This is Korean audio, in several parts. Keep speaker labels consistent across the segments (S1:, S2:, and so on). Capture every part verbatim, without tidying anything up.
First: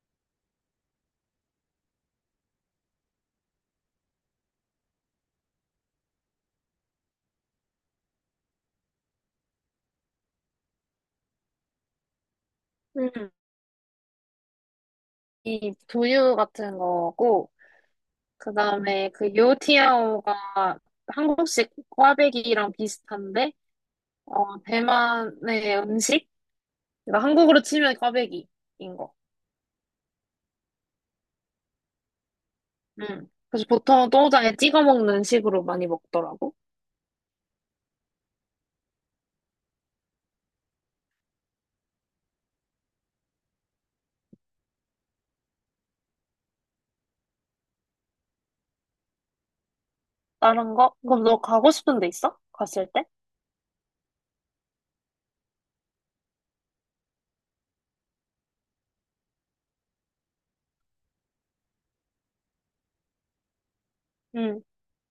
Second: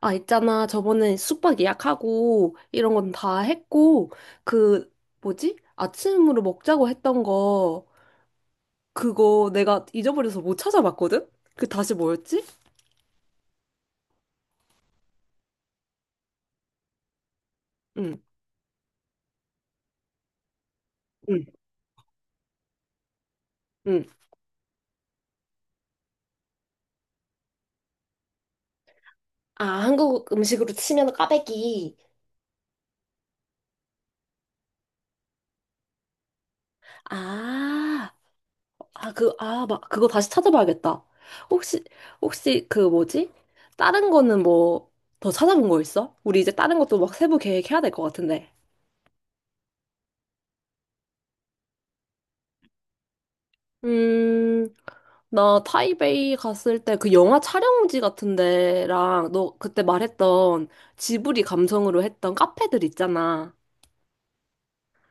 S1: 아, 있잖아. 저번에 숙박 예약하고 이런 건 다 했고, 그, 뭐지? 아침으로 먹자고 했던 거, 그거 내가 잊어버려서 못 찾아봤거든? 그 다시 뭐였지?
S2: 음, 이 두유 같은 거고,
S1: 응,
S2: 그 다음에 그 요티아오가
S1: 응,
S2: 한국식 꽈배기랑 비슷한데,
S1: 응.
S2: 어, 대만의 음식? 그러니까 한국으로 치면 꽈배기인 거.
S1: 아, 한국 음식으로 치면 꽈배기.
S2: 음. 그래서 보통도 똥장에 찍어 먹는 식으로 많이 먹더라고.
S1: 아, 아, 그, 아, 막, 그거 다시 찾아봐야겠다. 혹시, 혹시 그 뭐지? 다른 거는 뭐, 더 찾아본 거 있어? 우리 이제 다른 것도 막 세부 계획해야 될 것 같은데.
S2: 다른 거? 그럼 너 가고 싶은 데 있어? 갔을 때?
S1: 음, 나 타이베이 갔을 때 그 영화 촬영지 같은 데랑 너 그때 말했던 지브리 감성으로 했던 카페들 있잖아.
S2: 응.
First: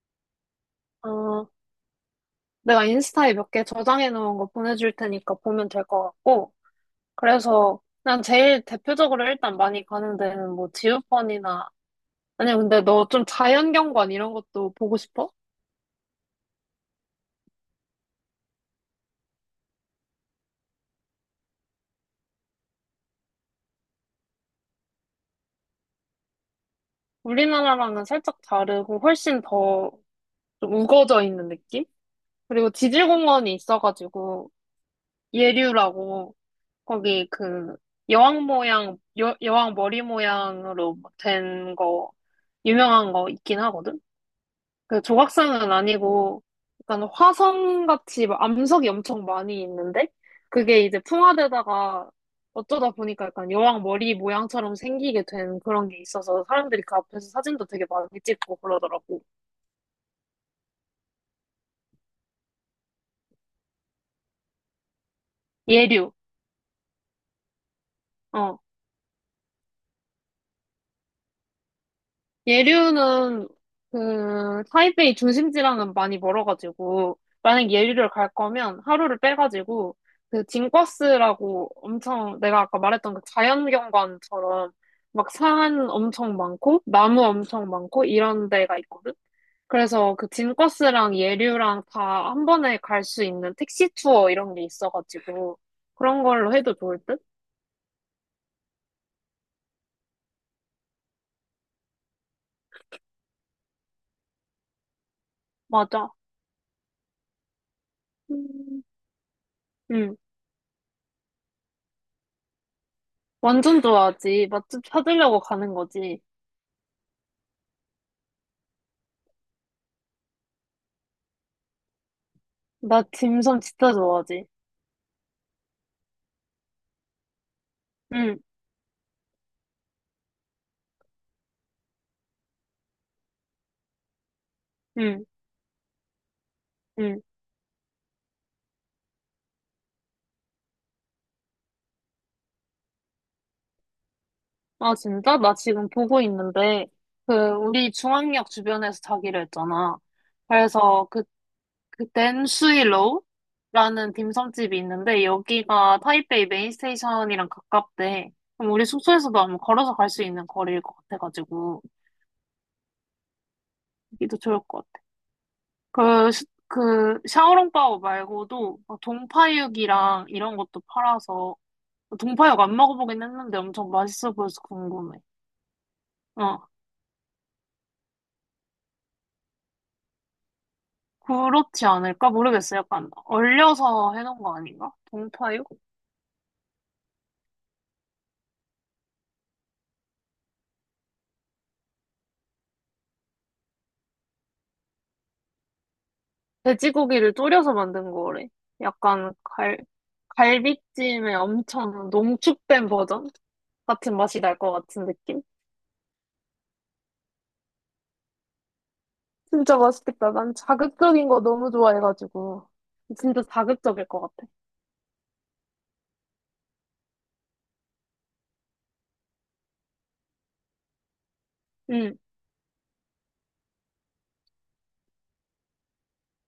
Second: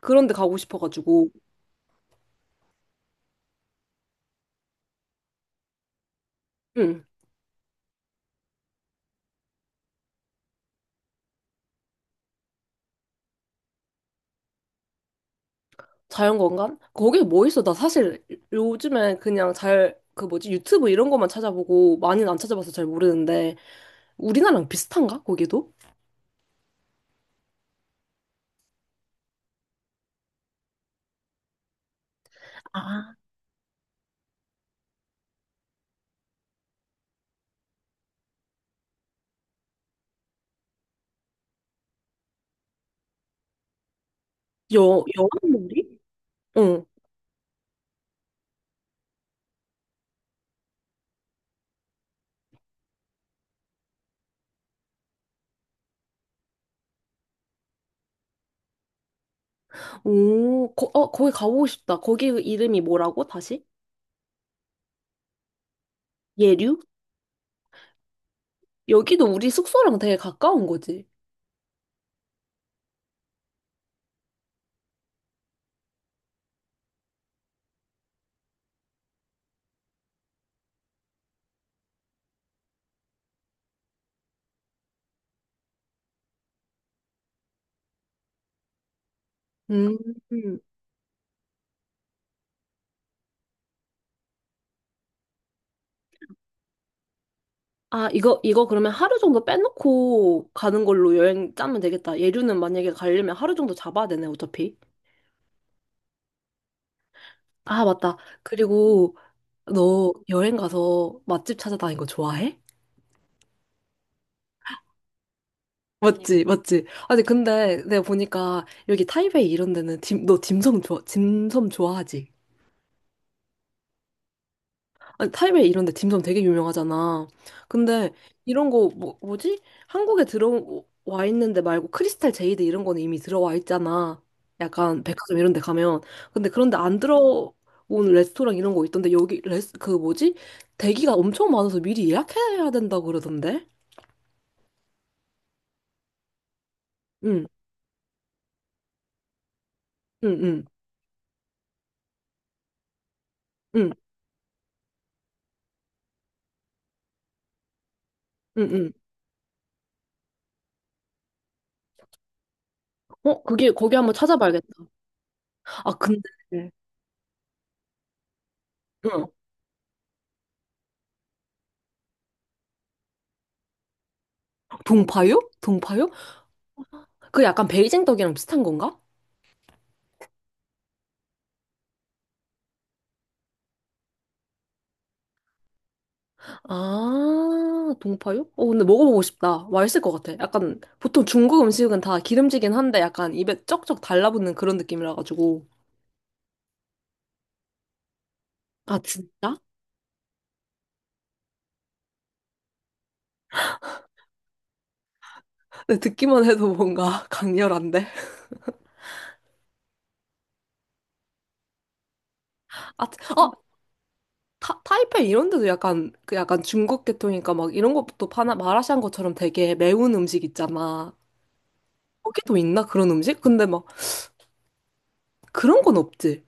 S1: 그런 데 가고 싶어가지고.
S2: 어, 내가 인스타에 몇 개 저장해 놓은 거 보내줄 테니까 보면 될 것 같고,
S1: 응.
S2: 그래서 그냥 제일 대표적으로 일단 많이 가는 데는 뭐 지우펀이나 아니, 근데 너 좀 자연경관 이런 것도 보고 싶어?
S1: 자연관광? 거기 뭐 있어? 나 사실 요즘에 그냥 잘 그 뭐지 유튜브 이런 것만 찾아보고 많이는 안 찾아봐서 잘 모르는데 우리나라랑 비슷한가? 거기도?
S2: 우리나라랑은 살짝 다르고 훨씬 더 좀 우거져 있는 느낌? 그리고
S1: 아,
S2: 지질공원이 있어가지고 예류라고 거기 그 여왕 모양, 여, 여왕 머리 모양으로 된 거, 유명한 거 있긴 하거든? 그
S1: 여,
S2: 조각상은
S1: 여왕놀이?
S2: 아니고
S1: 응.
S2: 약간 화성같이 막 암석이 엄청 많이 있는데 그게 이제 풍화되다가 어쩌다 보니까 약간 여왕 머리 모양처럼 생기게 된 그런 게 있어서 사람들이 그 앞에서 사진도 되게 많이 찍고 그러더라고.
S1: 오, 거, 어, 거기 가보고 싶다. 거기 이름이 뭐라고? 다시?
S2: 예류.
S1: 예류?
S2: 어.
S1: 여기도 우리 숙소랑 되게 가까운 거지.
S2: 예류는 그 타이베이 중심지랑은 많이 멀어가지고 만약 예류를 갈 거면 하루를 빼가지고 그 징과스라고 엄청 내가 아까 말했던 그 자연경관처럼 막 산 엄청 많고 나무 엄청 많고 이런 데가 있거든.
S1: 음.
S2: 그래서 그 징과스랑 예류랑 다 한 번에 갈 수 있는 택시 투어 이런 게 있어가지고 그런 걸로 해도 좋을 듯?
S1: 아, 이거, 이거 그러면 하루 정도 빼놓고 가는 걸로 여행 짜면 되겠다. 예류는 만약에 가려면 하루 정도 잡아야 되네, 어차피.
S2: 맞아.
S1: 아, 맞다.
S2: 음,
S1: 그리고 너
S2: 음.
S1: 여행 가서 맛집 찾아다니는 거 좋아해?
S2: 완전 좋아하지. 맛집 찾으려고 가는 거지.
S1: 맞지, 맞지. 아니, 근데 내가 보니까 여기 타이베이 이런 데는 딤, 너 딤섬 좋아, 딤섬 좋아하지?
S2: 나 딤섬 진짜 좋아하지.
S1: 아니, 타이베이 이런 데 딤섬 되게 유명하잖아. 근데
S2: 응,
S1: 이런 거 뭐, 뭐지? 한국에 들어와 있는데 말고 크리스탈 제이드 이런 거는 이미 들어와 있잖아. 약간
S2: 응,
S1: 백화점 이런 데 가면. 근데 그런데 안
S2: 응.
S1: 들어온 레스토랑 이런 거 있던데 여기 레스 그 뭐지? 대기가 엄청 많아서 미리 예약해야 된다고 그러던데.
S2: 아, 진짜? 나 지금 보고 있는데, 그,
S1: 응.
S2: 우리 중앙역 주변에서 자기로 했잖아.
S1: 응, 응.
S2: 그래서 그, 그,
S1: 응.
S2: 댄수이로우라는 딤섬집이 있는데, 여기가 타이베이 메인스테이션이랑 가깝대.
S1: 응,
S2: 그럼 우리
S1: 응.
S2: 숙소에서도 아마 걸어서 갈 수 있는 거리일 것 같아가지고,
S1: 어, 그게 거기 한번
S2: 여기도 좋을
S1: 찾아봐야겠다.
S2: 것
S1: 아, 근데
S2: 같아. 그, 시-
S1: 응.
S2: 그, 샤오롱바오 말고도, 막 동파육이랑 이런 것도 팔아서, 동파육 안 먹어보긴 했는데 엄청 맛있어 보여서 궁금해.
S1: 동파육? 동파육?
S2: 어,
S1: 그 약간 베이징 떡이랑 비슷한 건가?
S2: 그렇지 않을까? 모르겠어. 약간 얼려서 해놓은 거 아닌가? 동파육?
S1: 아, 동파육? 어, 근데 먹어보고 싶다. 맛있을 것 같아. 약간, 보통 중국 음식은 다 기름지긴 한데 약간 입에 쩍쩍 달라붙는 그런 느낌이라가지고.
S2: 돼지고기를 졸여서 만든 거래.
S1: 아,
S2: 약간
S1: 진짜?
S2: 갈, 갈비찜의 엄청 농축된 버전? 같은 맛이 날 것 같은 느낌?
S1: 근데 듣기만 해도 뭔가 강렬한데?
S2: 진짜 맛있겠다. 난 자극적인 거 너무 좋아해가지고.
S1: 아,
S2: 진짜
S1: 어,
S2: 자극적일 것 같아.
S1: 타, 타이페이 이런 데도 약간, 그 약간 중국 계통이니까 막 이런 것도 파나, 마라샹궈 것처럼 되게 매운 음식 있잖아.
S2: 응,
S1: 거기도 있나? 그런 음식? 근데 막 그런 건 없지.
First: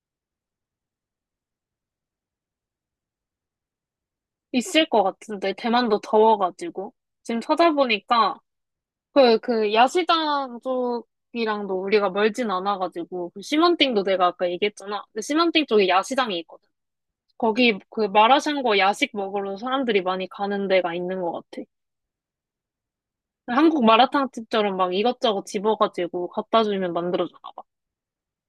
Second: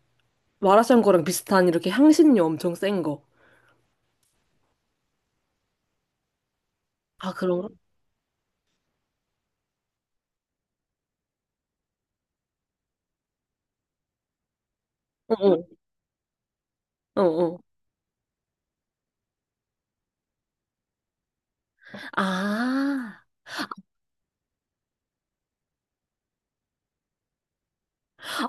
S1: 마라샹궈랑 비슷한 이렇게 향신료 엄청 센 거.
S2: 있을 것 같은데. 대만도 더워가지고.
S1: 아,
S2: 지금
S1: 그런가?
S2: 찾아보니까 그, 그, 야시장 쪽이랑도 우리가 멀진 않아가지고, 그 시먼띵도 내가 아까 얘기했잖아. 근데 시먼띵
S1: 어어,
S2: 쪽에 야시장이 있거든.
S1: 어어.
S2: 거기 그 마라샹궈 야식 먹으러 사람들이 많이 가는 데가 있는 것 같아.
S1: 아.
S2: 한국 마라탕 집처럼 막 이것저것 집어가지고 갖다 주면 만들어주나 봐.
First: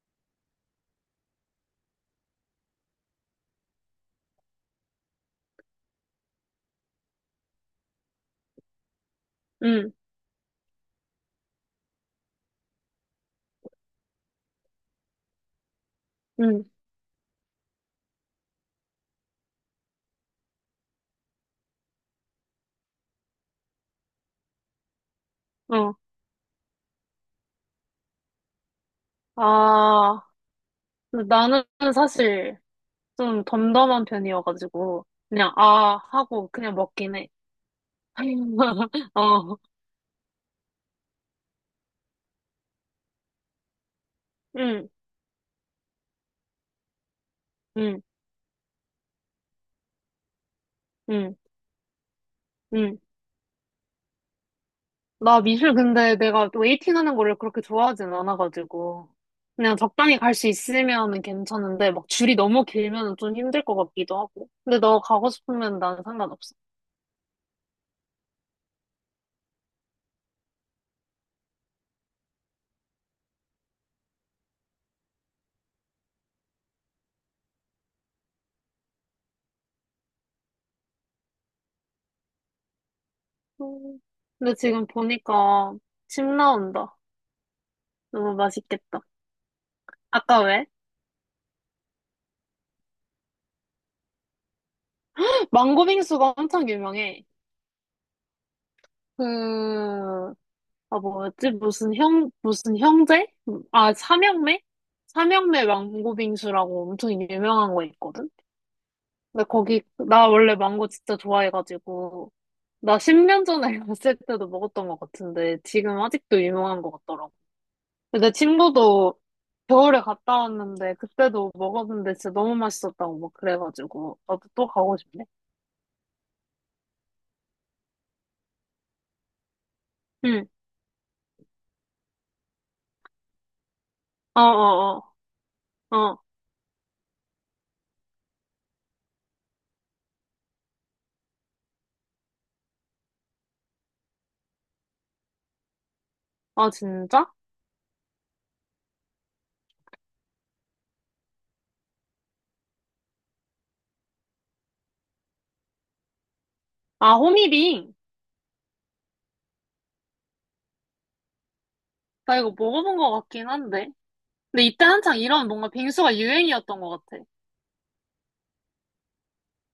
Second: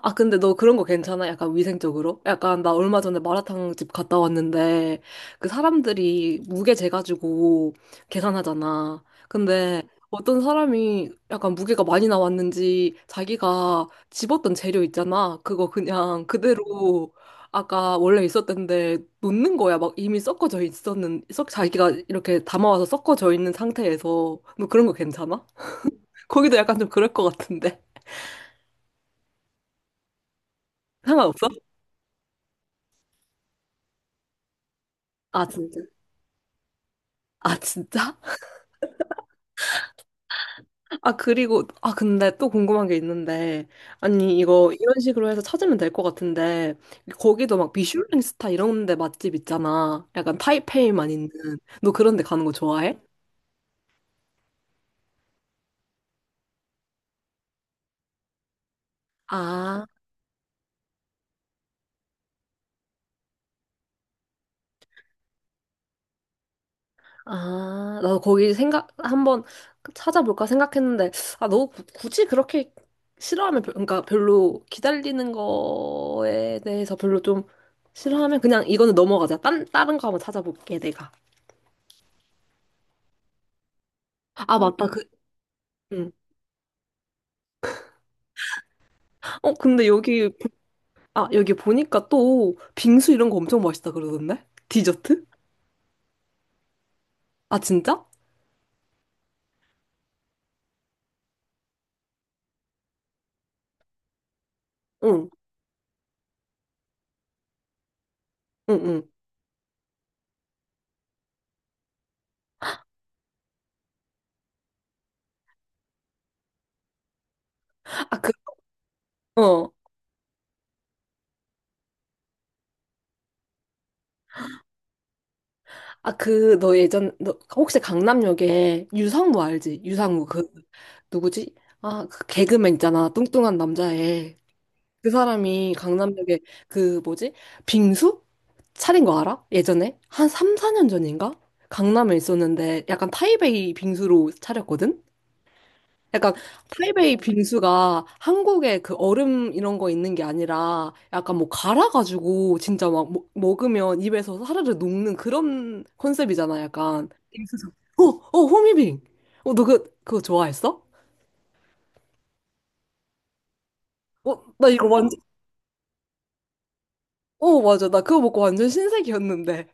S1: 아, 근데 너 그런 거 괜찮아? 약간 위생적으로? 약간 나 얼마 전에 마라탕 집 갔다 왔는데 그 사람들이 무게 재가지고 계산하잖아. 근데
S2: 응,
S1: 어떤 사람이 약간 무게가 많이 나왔는지 자기가 집었던 재료 있잖아. 그거 그냥
S2: 응,
S1: 그대로 아까 원래 있었던데 놓는 거야. 막 이미 섞어져 있었는, 섞, 자기가 이렇게 담아와서 섞어져 있는 상태에서 너 그런 거 괜찮아?
S2: 어.
S1: 거기도 약간 좀 그럴 것 같은데.
S2: 아, 근데
S1: 상관없어?
S2: 나는 사실 좀 덤덤한 편이어가지고,
S1: 아,
S2: 그냥
S1: 진짜?
S2: 아 하고 그냥 먹긴 해.
S1: 아, 진짜?
S2: 어,
S1: 아, 그리고, 아, 근데 또 궁금한 게 있는데, 아니, 이거
S2: 응,
S1: 이런 식으로 해서 찾으면 될 것 같은데, 거기도 막
S2: 응,
S1: 미슐랭 스타 이런 데 맛집 있잖아. 약간 타이페이만 있는.
S2: 응,
S1: 너 그런 데 가는 거
S2: 응.
S1: 좋아해?
S2: 나 미술 근데 내가 웨이팅 하는 거를 그렇게 좋아하진 않아가지고. 그냥
S1: 아,
S2: 적당히 갈 수 있으면은 괜찮은데, 막 줄이 너무 길면은 좀 힘들 것 같기도 하고. 근데 너 가고 싶으면 난 상관없어.
S1: 아, 나도 거기 생각, 한번 찾아볼까 생각했는데, 아, 너 구- 굳이 그렇게 싫어하면, 별- 그러니까 별로 기다리는 거에 대해서 별로 좀 싫어하면 그냥 이거는 넘어가자. 딴, 다른 거 한번 찾아볼게, 내가.
S2: 음, 근데
S1: 아, 맞다.
S2: 지금
S1: 그,
S2: 보니까
S1: 응.
S2: 침 나온다. 너무 맛있겠다.
S1: 어, 근데 여기
S2: 아까 왜?
S1: 아, 여기 보니까 또 빙수 이런 거 엄청 맛있다 그러던데? 디저트?
S2: 망고 빙수가 엄청 유명해.
S1: 아, 진짜?
S2: 그, 아, 뭐였지? 무슨 형, 무슨 형제? 아, 삼형매?
S1: 응,
S2: 삼형매 망고 빙수라고 엄청 유명한 거 있거든?
S1: 응, 응.
S2: 근데 거기, 나 원래 망고 진짜 좋아해가지고, 나 십 년 전에 갔을 때도 먹었던 것 같은데, 지금 아직도 유명한 것 같더라고.
S1: 아,
S2: 근데 내
S1: 그,
S2: 친구도
S1: 어.
S2: 겨울에 갔다 왔는데, 그때도 먹었는데 진짜 너무 맛있었다고 막 그래가지고, 나도 또 가고 싶네.
S1: 아, 그, 너 예전, 너 혹시 강남역에 유상무 알지? 유상무,
S2: 응,
S1: 그, 누구지? 아, 그 개그맨 있잖아. 뚱뚱한 남자애.
S2: 어어어,
S1: 그 사람이
S2: 어, 어, 어.
S1: 강남역에 그, 뭐지? 빙수? 차린 거 알아? 예전에? 한 삼, 사 년 전인가? 강남에 있었는데 약간 타이베이 빙수로 차렸거든? 약간
S2: 아,
S1: 타이베이
S2: 진짜?
S1: 빙수가 한국에 그 얼음 이런 거 있는 게 아니라 약간 뭐 갈아가지고 진짜 막 먹- 먹으면 입에서 사르르 녹는 그런 컨셉이잖아 약간
S2: 아,
S1: 빙수죠.
S2: 호미빙.
S1: 어, 어, 호미빙. 어, 너 그, 그거 좋아했어?
S2: 나 이거 먹어본 것 같긴 한데.
S1: 어,
S2: 근데
S1: 나
S2: 이때
S1: 이거 완전,
S2: 한창 이런 뭔가 빙수가 유행이었던 것 같아.
S1: 어, 맞아. 나 그거 먹고 완전 신세계였는데.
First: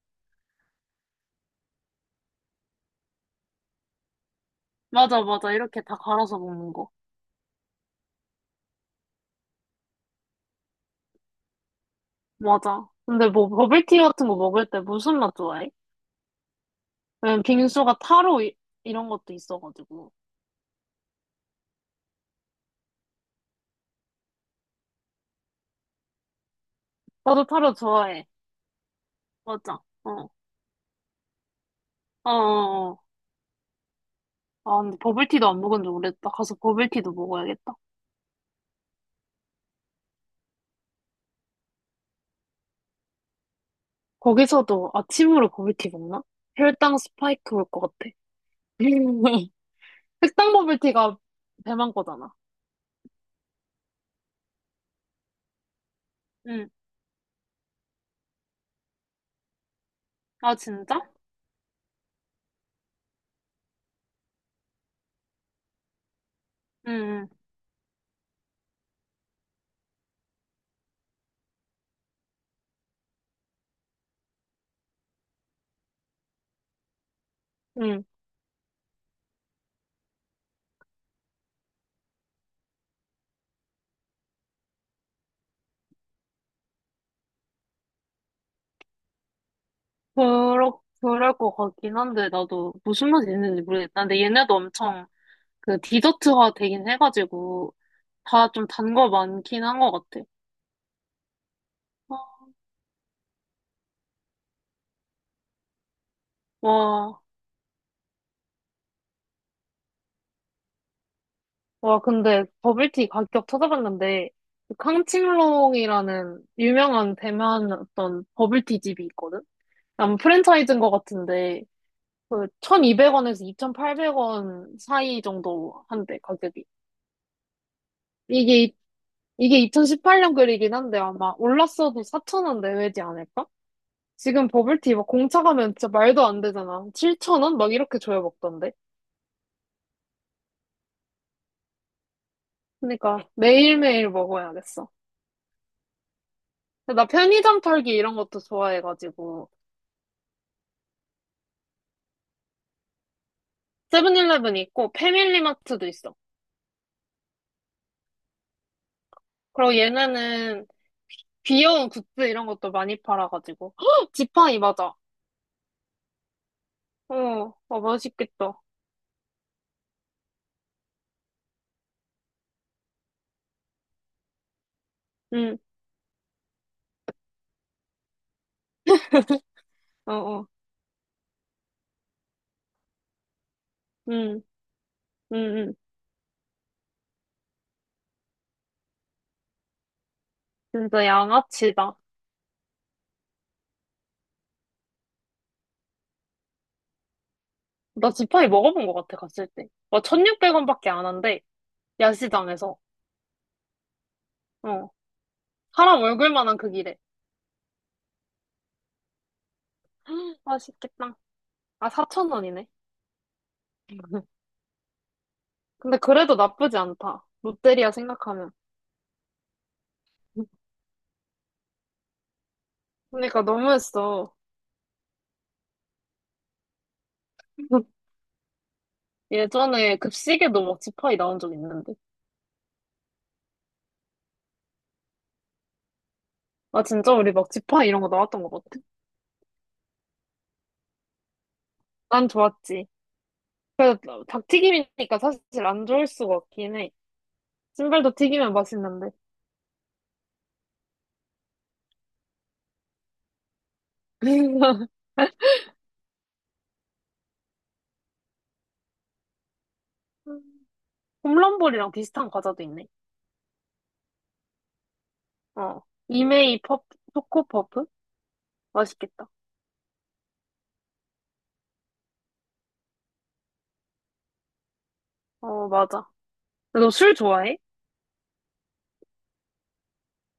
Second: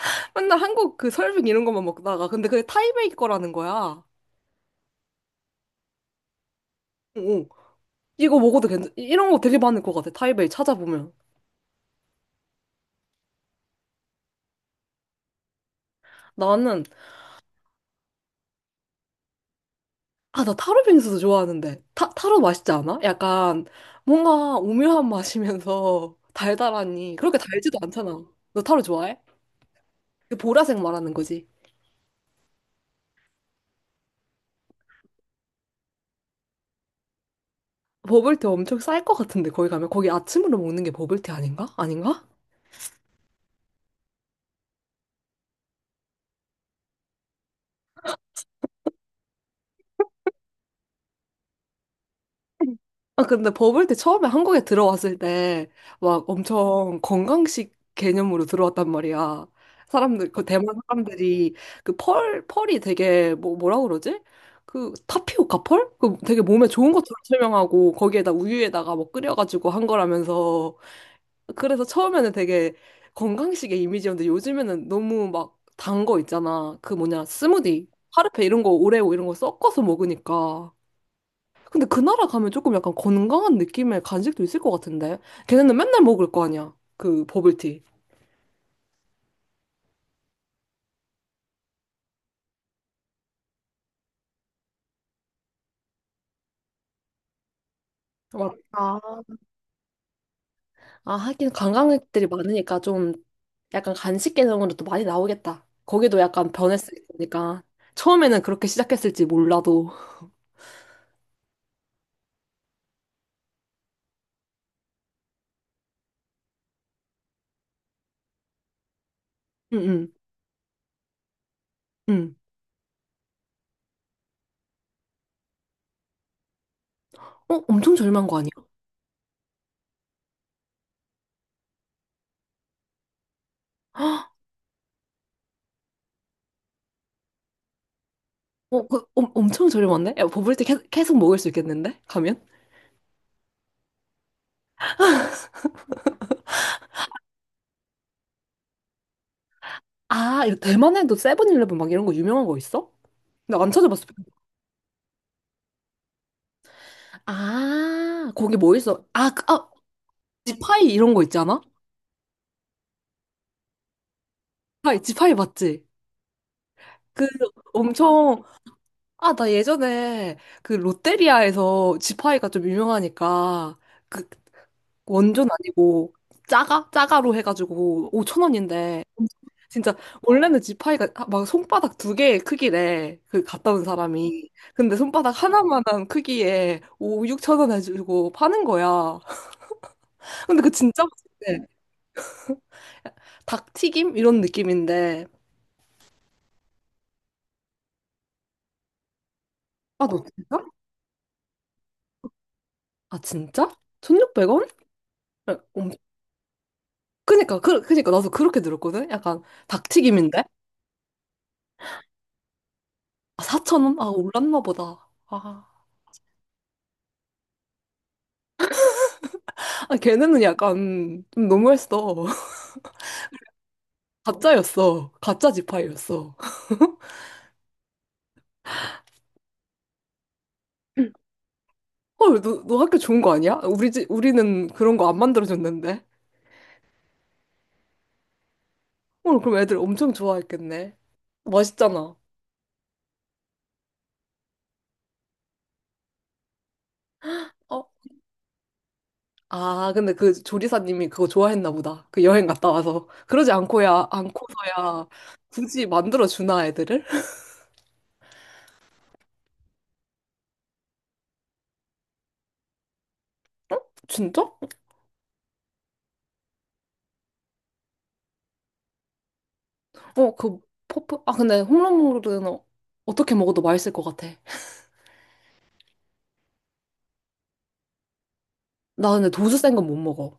S1: 맨날 한국 그 설빙 이런 것만 먹다가. 근데 그게 타이베이 거라는 거야. 어,
S2: 맞아, 맞아. 이렇게 다 갈아서 먹는 거.
S1: 어. 이거 먹어도 괜찮, 이런 거 되게 많을 것 같아. 타이베이 찾아보면.
S2: 맞아. 근데 뭐 버블티 같은 거 먹을 때 무슨 맛 좋아해?
S1: 나는
S2: 왜냐면 빙수가 타로 이, 런 것도 있어가지고.
S1: 아, 나 타로 빙수도 좋아하는데. 타, 타로 맛있지 않아? 약간 뭔가 오묘한 맛이면서 달달하니. 그렇게
S2: 나도 타로
S1: 달지도 않잖아.
S2: 좋아해.
S1: 너 타로 좋아해?
S2: 맞아. 어.
S1: 그 보라색 말하는 거지.
S2: 어, 어, 어. 아, 근데 버블티도 안 먹은 지 오래됐다. 가서 버블티도 먹어야겠다.
S1: 버블티 엄청 쌀 것 같은데, 거기 가면. 거기 아침으로 먹는 게 버블티 아닌가? 아닌가?
S2: 거기서도 아침으로 버블티 먹나? 혈당 스파이크 올 것 같아. 흑당 버블티가 배만 거잖아.
S1: 아, 근데 버블 때 처음에 한국에 들어왔을 때 막
S2: 응.
S1: 엄청 건강식 개념으로 들어왔단 말이야. 사람들, 그
S2: 아,
S1: 대만
S2: 진짜?
S1: 사람들이 그 펄, 펄이 되게 뭐, 뭐라 그러지? 그 타피오카 펄? 그 되게 몸에 좋은 것처럼
S2: 응,
S1: 설명하고 거기에다 우유에다가 뭐 끓여가지고 한 거라면서. 그래서 처음에는 되게 건강식의 이미지였는데 요즘에는 너무 막 단 거 있잖아. 그 뭐냐,
S2: 응.
S1: 스무디,
S2: 응.
S1: 파르페 이런 거, 오레오 이런 거 섞어서 먹으니까. 근데 그 나라 가면 조금 약간 건강한 느낌의 간식도 있을 것 같은데. 걔네는 맨날 먹을 거 아니야. 그 버블티.
S2: 그럴, 그럴 것 같긴 한데, 나도 무슨 맛이 있는지 모르겠다. 근데 얘네도 엄청 그 디저트화 되긴 해가지고, 다
S1: 맞-
S2: 좀 단
S1: 다
S2: 거 많긴 한 것 같아.
S1: 아, 하긴
S2: 아,
S1: 관광객들이 많으니까 좀 약간 간식 개념으로 또 많이 나오겠다. 거기도 약간
S2: 와,
S1: 변했으니까. 처음에는 그렇게 시작했을지 몰라도.
S2: 와, 근데 버블티 가격 찾아봤는데, 그 캉칭롱이라는 유명한 대만 어떤 버블티 집이 있거든?
S1: 응, 응,
S2: 아마 프랜차이즈인 것 같은데,
S1: 응.
S2: 그 천이백 원에서 이천팔백 원 사이 정도 한대, 가격이.
S1: 어, 엄청 저렴한 거 아니야?
S2: 이게, 이게 이천십팔 년 글이긴 한데, 아마 올랐어도 사천 원 내외지 않을까? 지금 버블티 막 공차 가면 진짜 말도 안 되잖아. 칠천 원? 막 이렇게 줘야 먹던데?
S1: 어, 그, 엄 엄청 저렴한데? 야, 버블티 계- 계속 먹을 수 있겠는데? 가면?
S2: 그러니까 매일매일 먹어야겠어. 나 편의점 털기 이런 것도 좋아해가지고
S1: 아, 이거 대만에도 세븐일레븐 막 이런 거 유명한 거 있어? 나 안 찾아봤어.
S2: 세븐일레븐 있고 패밀리마트도 있어.
S1: 아, 거기 뭐 있어? 아, 그- 아,
S2: 그리고 얘네는
S1: 지파이 이런 거 있잖아?
S2: 귀여운 굿즈 이런 것도 많이 팔아가지고 헉! 지팡이 맞아.
S1: 파이, 지파이 맞지?
S2: 어,
S1: 그
S2: 어
S1: 엄청,
S2: 맛있겠다.
S1: 아, 나 예전에 그 롯데리아에서 지파이가 좀 유명하니까 그 원조는
S2: 응,
S1: 아니고 짜가? 짜가로 해가지고 오천 원인데 진짜
S2: 어, 어,
S1: 원래는 지파이가 막 손바닥 두 개의 크기래. 그 갔다 온
S2: 응,
S1: 사람이. 근데 손바닥
S2: 응, 응.
S1: 하나만한 크기에 오, 육천 원 해주고 파는 거야. 근데 그 진짜
S2: 진짜
S1: 맛있대.
S2: 양아치다.
S1: 닭튀김? 이런 느낌인데.
S2: 나 지팡이 먹어본 것 같아 갔을 때. 막
S1: 아, 너 진짜?
S2: 천육백 원밖에 안 한대 야시장에서.
S1: 아, 진짜? 천육백 원?
S2: 어,
S1: 엄-
S2: 사람 얼굴만한 그 길에.
S1: 그니까, 그, 그니까, 나도 그렇게 들었거든? 약간,
S2: 헉,
S1: 닭튀김인데?
S2: 맛있겠다. 아 사천 원이네.
S1: 아, 사천 원 아, 올랐나 보다. 아,
S2: 근데 그래도 나쁘지 않다. 롯데리아 생각하면.
S1: 아, 걔네는 약간, 좀 너무했어.
S2: 그러니까 너무했어.
S1: 가짜였어. 가짜 지파이였어.
S2: 예전에 급식에도 먹지파이 나온 적 있는데.
S1: 헐, 너, 너 학교 좋은 거 아니야? 우리 집, 우리는 그런 거 안 만들어줬는데?
S2: 아, 진짜 우리 먹지파이 이런 거 나왔던 것 같아.
S1: 헐, 그럼 애들 엄청 좋아했겠네. 맛있잖아.
S2: 난 좋았지. 어, 닭튀김이니까 사실 안 좋을 수가 없긴 해.
S1: 어?
S2: 신발도 튀기면 맛있는데.
S1: 아, 근데 그 조리사님이 그거 좋아했나 보다. 그 여행 갔다 와서. 그러지 않고야, 않고서야, 굳이 만들어주나, 애들을?
S2: 홈런볼이랑 비슷한 과자도 있네.
S1: 진짜?
S2: 어. 이메이 퍼프, 초코퍼프? 맛있겠다.
S1: 어, 그 퍼프 아 근데 홈런볼은 어, 어떻게 먹어도 맛있을 것 같아.
S2: 어, 맞아. 너 술 좋아해?
S1: 나 근데 도수 센 건 못 먹어.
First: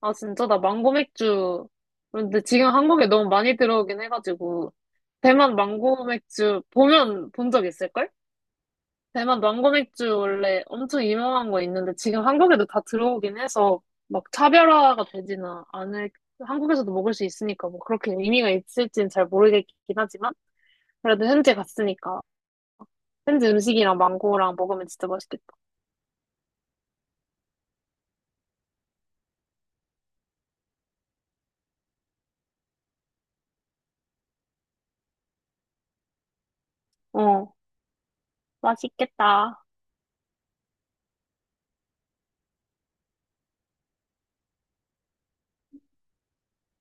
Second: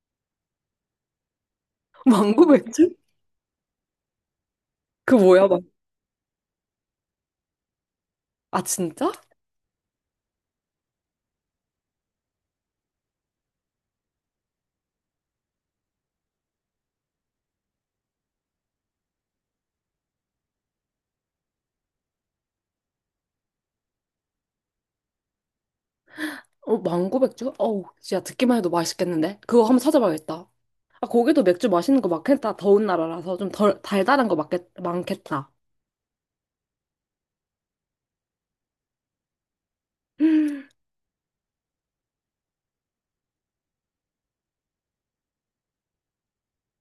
S2: 아, 진짜? 나 망고 맥주. 근데
S1: 망고
S2: 지금
S1: 맥주?
S2: 한국에 너무 많이 들어오긴 해가지고.
S1: 그 뭐야
S2: 대만
S1: 막.
S2: 망고 맥주 보면 본 적 있을걸?
S1: 아 진짜?
S2: 대만 망고 맥주 원래 엄청 유명한 거 있는데 지금 한국에도 다 들어오긴 해서 막 차별화가 되지는 않을 한국에서도 먹을 수 있으니까 뭐 그렇게 의미가 있을지는 잘 모르겠긴 하지만 그래도 현지 갔으니까 현지 음식이랑 망고랑 먹으면 진짜 맛있겠다.
S1: 어 망고 맥주? 어우 진짜 듣기만 해도 맛있겠는데? 그거 한번 찾아봐야겠다. 아 거기도 맥주 마시는 거 많겠다. 더운 나라라서 좀 덜 달달한 거 많겠, 많겠다.
S2: 어, 맛있겠다.